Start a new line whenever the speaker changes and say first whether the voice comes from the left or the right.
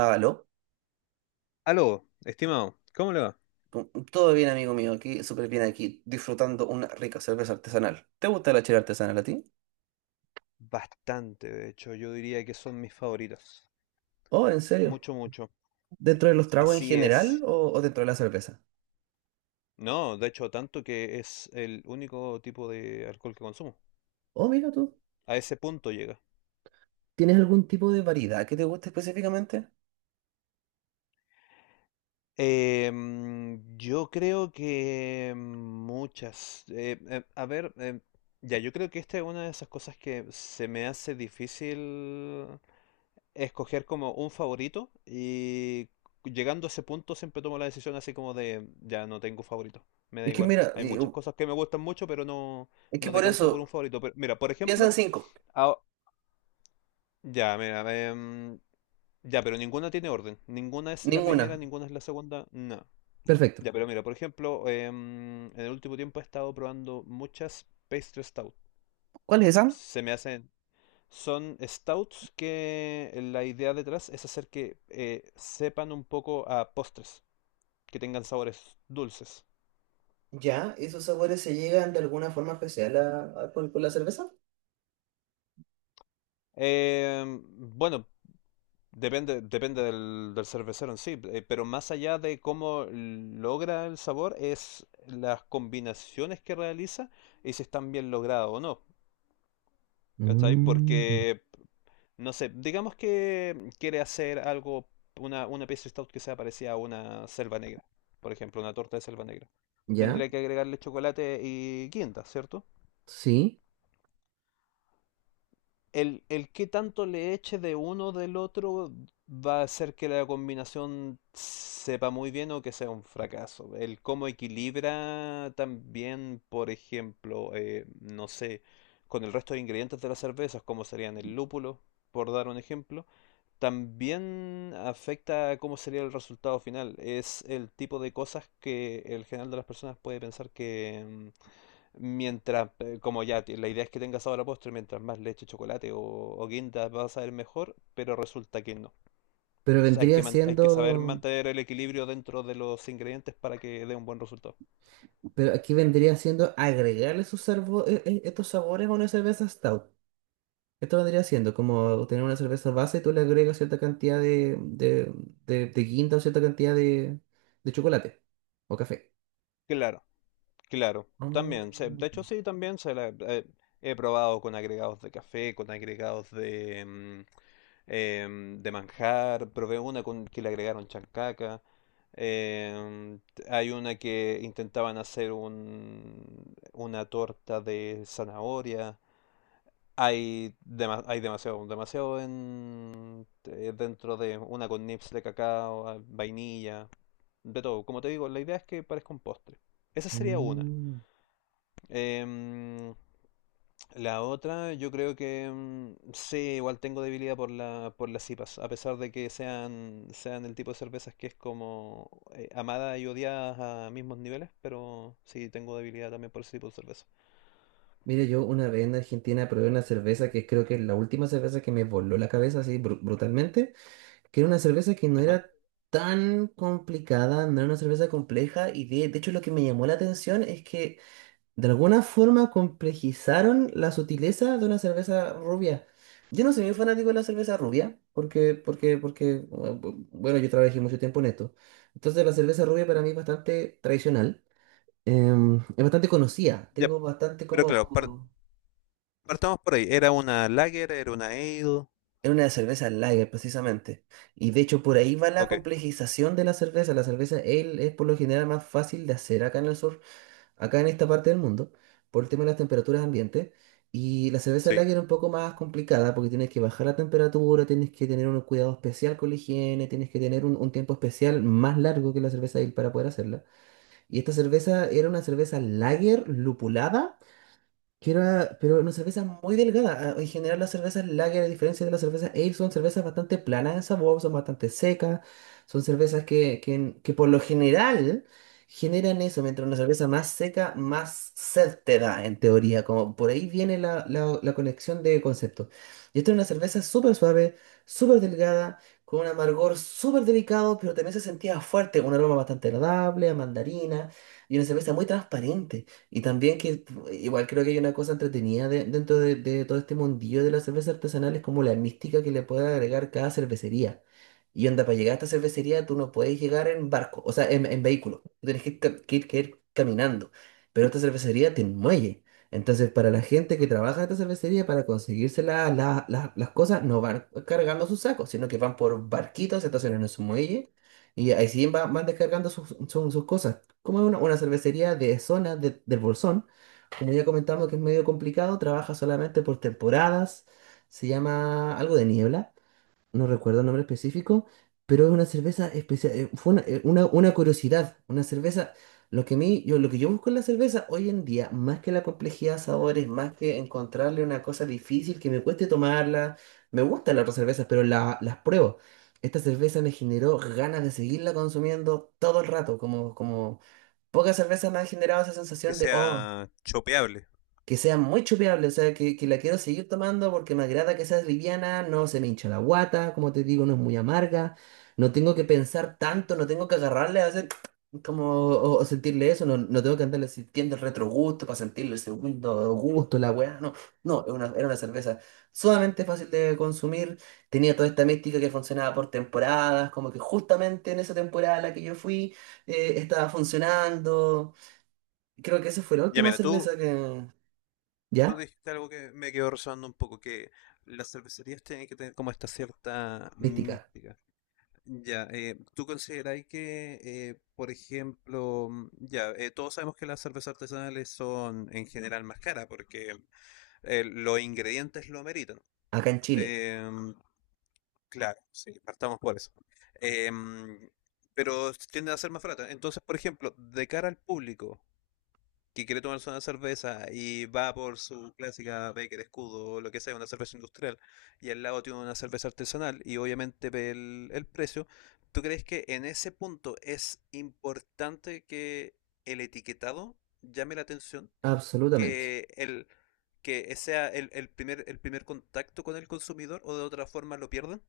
right: Aló,
left: Aló, estimado, ¿cómo le va?
right: todo bien amigo mío, aquí súper bien aquí, disfrutando una rica cerveza artesanal. ¿Te gusta la chela artesanal a ti?
left: Bastante, de hecho, yo diría que son mis favoritos.
right: Oh, ¿en serio?
left: Mucho, mucho.
right: ¿Dentro de los tragos en
left: Así
right: general
left: es.
right: o dentro de la cerveza?
left: No, de hecho, tanto que es el único tipo de alcohol que consumo.
right: Oh, mira tú,
left: A ese punto llega.
right: ¿tienes algún tipo de variedad que te guste específicamente?
left: Yo creo que muchas. A ver, ya, yo creo que esta es una de esas cosas que se me hace difícil escoger como un favorito y llegando a ese punto siempre tomo la decisión así como de, ya no tengo favorito, me da
right: Es que
left: igual.
right: mira,
left: Hay muchas cosas que me gustan mucho, pero no,
right: es que
left: no
right: por
left: decanto por un
right: eso,
left: favorito. Pero mira, por
right: piensa en
left: ejemplo,
right: cinco,
left: ah, ya, mira, em, ya, pero ninguna tiene orden. Ninguna es la
right: ninguna.
left: primera, ninguna es la segunda, no.
right: Perfecto.
left: Ya, pero mira, por ejemplo, en el último tiempo he estado probando muchas pastry stout.
right: ¿Cuál es esa?
left: Se me hacen... Son stouts que la idea detrás es hacer que sepan un poco a postres, que tengan sabores dulces.
right: Ya, ¿esos sabores se llegan de alguna forma especial con la cerveza?
left: Em, bueno, depende del cervecero en sí, pero más allá de cómo logra el sabor es las combinaciones que realiza y si están bien logradas o no. ¿Cachai?
right: Mm,
left: Porque no sé, digamos que quiere hacer algo, una pieza stout que sea parecida a una selva negra, por ejemplo, una torta de selva negra.
right: ya,
left: Tendría que agregarle chocolate y quinta, ¿cierto?
right: sí,
left: El qué tanto le eche de uno del otro va a hacer que la combinación sepa muy bien o que sea un fracaso. El cómo equilibra también, por ejemplo, no sé, con el resto de ingredientes de las cervezas, como serían el lúpulo, por dar un ejemplo, también afecta a cómo sería el resultado final. Es el tipo de cosas que el general de las personas puede pensar que, mm, mientras, como ya, la idea es que tenga sabor a postre, mientras más leche, chocolate o guinda va a saber mejor, pero resulta que no.
right: pero
left: O sea, hay que,
right: vendría
left: hay que saber
right: siendo,
left: mantener el equilibrio dentro de los ingredientes para que dé un buen resultado.
right: pero aquí vendría siendo agregarle sus sarbo- e- e- estos sabores a una cerveza stout. Esto vendría siendo como tener una cerveza base y tú le agregas cierta cantidad de guinda o cierta cantidad de chocolate o café.
left: Claro, claro, también. De
right: Mm,
left: hecho, sí, también se la, he probado con agregados de café, con agregados de, mm, de manjar, probé una con que le agregaron chancaca. Eh, Hay una que intentaban hacer una torta de zanahoria. Hay, hay demasiado, demasiado en, dentro de una con nips de cacao, ah, vainilla, de todo. Como te digo, la idea es que parezca un postre. Esa sería una.
right: mm.
left: Em, la otra, yo creo que mm, sí, igual tengo debilidad por la, por las IPAs, a pesar de que sean, sean el tipo de cervezas que es como amada y odiada a mismos niveles, pero sí tengo debilidad también por ese tipo de cerveza.
right: Mira, yo una vez en Argentina probé una cerveza que creo que es la última cerveza que me voló la cabeza así brutalmente, que era una cerveza que no
left: Ajá.
right: era tan complicada, no era una cerveza compleja y de hecho lo que me llamó la atención es que de alguna forma complejizaron la sutileza de una cerveza rubia. Yo no soy muy fanático de la cerveza rubia, porque, bueno, yo trabajé mucho tiempo en esto. Entonces la cerveza rubia para mí es bastante tradicional, es bastante conocida,
left: Ya,
right: tengo bastante
left: pero
right: como,
left: claro,
right: como...
left: partamos por ahí. ¿Era una lager? ¿Era una ale?
right: Es una cerveza lager precisamente. Y de hecho por ahí va la
left: Ok,
right: complejización de la cerveza. La cerveza ale es por lo general más fácil de hacer acá en el sur, acá en esta parte del mundo, por el tema de las temperaturas ambiente. Y la cerveza
left: sí.
right: lager es un poco más complicada porque tienes que bajar la temperatura, tienes que tener un cuidado especial con la higiene, tienes que tener un tiempo especial más largo que la cerveza ale para poder hacerla. Y esta cerveza era una cerveza lager lupulada pero una cerveza muy delgada. Ah, en general, las cervezas lager, a diferencia de las cervezas ale, son cervezas bastante planas en sabor, son bastante secas, son cervezas que por lo general generan eso, mientras una cerveza más seca, más sed te da, en teoría. Como por ahí viene la conexión de conceptos. Y esta es una cerveza súper suave, súper delgada, con un amargor súper delicado, pero también se sentía fuerte, un aroma bastante agradable, a mandarina, y una cerveza muy transparente. Y también que igual creo que hay una cosa entretenida dentro de todo este mundillo de la cerveza artesanal, es como la mística que le puede agregar cada cervecería. Y onda, para llegar a esta cervecería tú no puedes llegar en barco, o sea, en vehículo. Tú tienes que ir caminando. Pero esta cervecería tiene un muelle. Entonces, para la gente que trabaja en esta cervecería, para conseguirse las cosas, no van cargando sus sacos, sino que van por barquitos, se estacionan en su muelle y ahí sí van descargando sus cosas. Como es una cervecería de zona del Bolsón, como ya comentamos que es medio complicado, trabaja solamente por temporadas, se llama algo de niebla, no recuerdo el nombre específico, pero es una cerveza especial, fue una, una curiosidad, una cerveza, lo que yo busco en la cerveza hoy en día, más que la complejidad de sabores, más que encontrarle una cosa difícil que me cueste tomarla, me gustan las otras cervezas, pero las pruebo. Esta cerveza me generó ganas de seguirla consumiendo todo el rato, como pocas cervezas me han generado esa
left: Que
right: sensación de, oh,
left: sea chopeable.
right: que sea muy chupeable, o sea, que la quiero seguir tomando porque me agrada que sea liviana, no se me hincha la guata, como te digo, no es muy amarga, no tengo que pensar tanto, no tengo que agarrarle a hacer como, o sentirle eso, no, no tengo que andarle sintiendo el retrogusto para sentirle el segundo gusto, la weá, no, no, era una cerveza sumamente fácil de consumir, tenía toda esta mística que funcionaba por temporadas, como que justamente en esa temporada a la que yo fui, estaba funcionando. Creo que esa fue la
left: Ya
right: última
left: mira, tú,
right: cerveza que...
left: tú
right: ¿Ya?
left: dijiste algo que me quedó resonando un poco, que las cervecerías tienen que tener como esta cierta
right: Mística.
left: mística. Ya, ¿tú consideráis que, por ejemplo, mm, ya, todos sabemos que las cervezas artesanales son en general más caras porque los ingredientes lo ameritan?
right: Acá en Chile.
left: Em, claro, sí, partamos por eso. Em, pero tienden a ser más baratas. Entonces, por ejemplo, de cara al público, que quiere tomarse una cerveza y va por su clásica Becker Escudo o lo que sea, una cerveza industrial, y al lado tiene una cerveza artesanal y obviamente ve el precio, ¿tú crees que en ese punto es importante que el etiquetado llame la atención?
right: Absolutamente.
left: Que el que sea el primer el primer contacto con el consumidor o de otra forma lo pierden?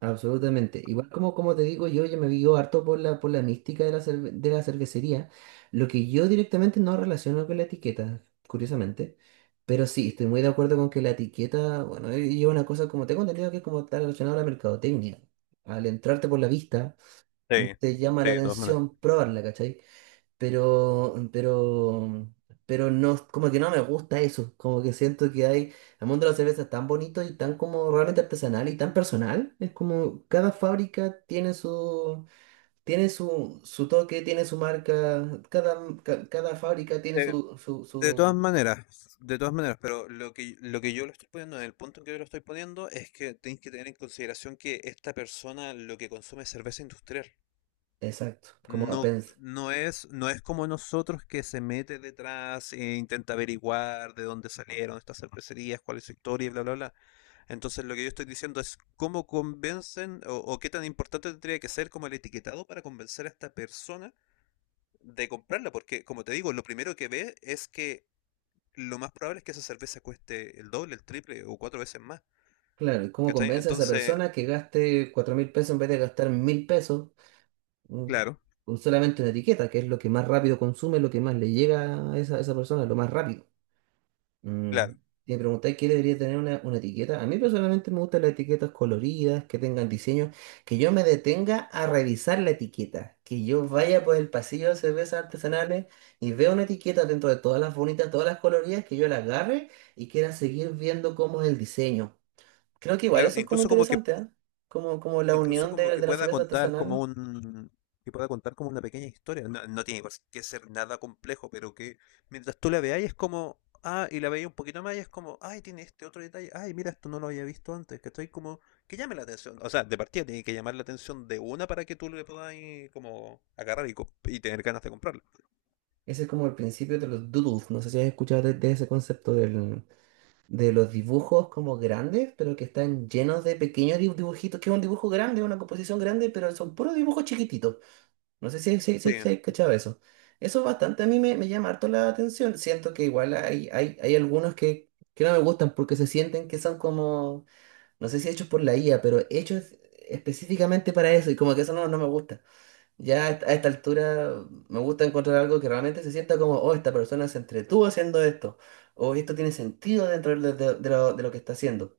right: Absolutamente. Igual como te digo, yo me guío harto por la, mística de la cervecería. Lo que yo directamente no relaciono con la etiqueta, curiosamente. Pero sí, estoy muy de acuerdo con que la etiqueta, bueno, lleva una cosa como tengo entendido que es como está relacionado a la mercadotecnia. Al entrarte por la vista,
left: Sí,
right: te llama
left: sí,
right: la
left: de todas maneras.
right: atención probarla, ¿cachai? pero, pero, pero, no, como que no me gusta eso, como que siento que hay, el mundo de la cerveza es tan bonito y tan como realmente artesanal y tan personal, es como cada fábrica tiene su toque, tiene su marca, cada fábrica tiene
left: Eh,
right: su, su,
left: De todas
right: su,
left: maneras, de todas maneras, pero lo que yo lo estoy poniendo, en el punto en que yo lo estoy poniendo, es que tenéis que tener en consideración que esta persona lo que consume es cerveza industrial.
right: Exacto, como la
left: No,
right: pensa.
left: no es como nosotros que se mete detrás e intenta averiguar de dónde salieron estas cervecerías, cuál es su historia y bla, bla, bla. Entonces lo que yo estoy diciendo es cómo convencen o qué tan importante tendría que ser como el etiquetado para convencer a esta persona de comprarla, porque como te digo, lo primero que ve es que lo más probable es que esa cerveza cueste el doble, el triple o cuatro veces más.
right: Claro, y ¿cómo
left: ¿Cachai?
right: convence a esa
left: Entonces,
right: persona que gaste $4.000 en vez de gastar $1.000? Mm,
left: claro,
right: con solamente una etiqueta, que es lo que más rápido consume, lo que más le llega a esa persona, lo más rápido. Mm,
left: claro,
right: Si me preguntáis qué debería tener una etiqueta, a mí personalmente me gustan las etiquetas coloridas, que tengan diseño, que yo me detenga a revisar la etiqueta, que yo vaya por el pasillo de cervezas artesanales y vea una etiqueta dentro de todas las bonitas, todas las coloridas, que yo la agarre y quiera seguir viendo cómo es el diseño. Creo que igual
left: claro.
right: eso es como interesante, ¿ah? Como la
left: Incluso
right: unión
left: como
right: de,
left: que
right: de la
left: pueda
right: cerveza
left: contar como
right: artesanal.
left: un, que pueda contar como una pequeña historia. No, no tiene por que ser nada complejo, pero que mientras tú la veas es como, ah, y la veía un poquito más y es como, ay, tiene este otro detalle, ay, mira, esto no lo había visto antes, que estoy como, que llame la atención. O sea, de partida tiene que llamar la atención de una para que tú le puedas ahí como agarrar y, y tener ganas de comprarla.
right: Ese es como el principio de los doodles. No sé si has escuchado de ese concepto de los dibujos como grandes, pero que están llenos de pequeños dibujitos, que es un dibujo grande, una composición grande, pero son puros dibujos chiquititos. No sé si, si,
left: Sí,
right: si, si has cachado eso. Eso bastante a mí me llama harto la atención. Siento que igual hay algunos que no me gustan porque se sienten que son como, no sé si hechos por la IA, pero hechos específicamente para eso y como que eso no, no me gusta. Ya a esta altura me gusta encontrar algo que realmente se sienta como, oh, esta persona se entretuvo haciendo esto, o esto tiene sentido dentro de lo que está haciendo.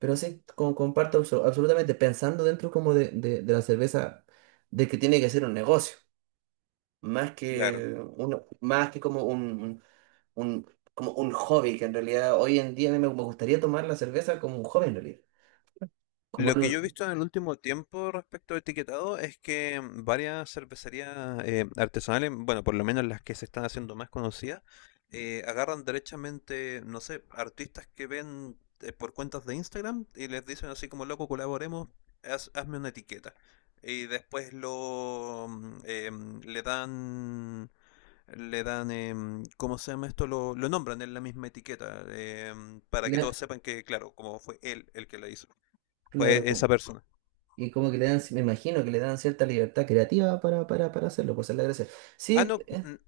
right: Pero sí, como comparto absolutamente, pensando dentro como de la cerveza, de que tiene que ser un negocio,
left: claro.
right: más que como un, un- como un hobby, que en realidad hoy en día a mí me gustaría tomar la cerveza como un hobby en realidad. Como
left: Lo que yo
right: algo,
left: he visto en el último tiempo respecto al etiquetado es que varias cervecerías artesanales, bueno, por lo menos las que se están haciendo más conocidas, agarran derechamente, no sé, artistas que ven por cuentas de Instagram y les dicen así como, loco, colaboremos, hazme una etiqueta. Y después lo mm, le dan ¿cómo se llama esto? Lo nombran en la misma etiqueta, para que
right: le-
left: todos sepan que, claro, como fue él el que la hizo
right: claro,
left: fue esa
right: como-
left: persona.
right: Y como que le dan, me imagino que le dan cierta libertad creativa para hacerlo, pues esa es la gracia.
left: Ah,
right: Sí,
left: no,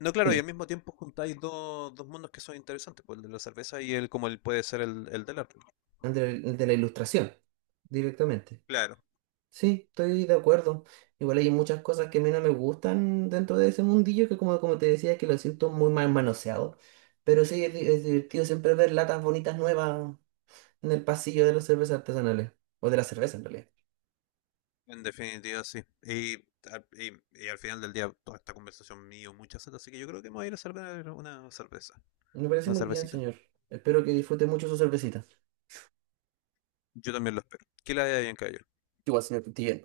left: no, claro, y
right: dime,
left: al mismo tiempo juntáis dos, dos mundos que son interesantes, pues el de la cerveza y el como el puede ser el del arte.
right: el de la ilustración, directamente.
left: Claro,
right: Sí, estoy de acuerdo. Igual hay muchas cosas que a mí no me gustan dentro de ese mundillo, que como te decía, que lo siento muy mal manoseado. Pero sí, es divertido siempre ver latas bonitas nuevas en el pasillo de las cervezas artesanales, o de la cerveza en realidad.
left: en definitiva sí. Y, y al final del día toda esta conversación mío, muchas seta, así que yo creo que me voy a ir a servir una cerveza,
right: Me parece
left: una
right: muy bien,
left: cervecita.
right: señor. Espero que disfrute mucho su cervecita.
left: Yo también lo espero. Que la haya bien, caballero.
right: Igual, señor Cutilla.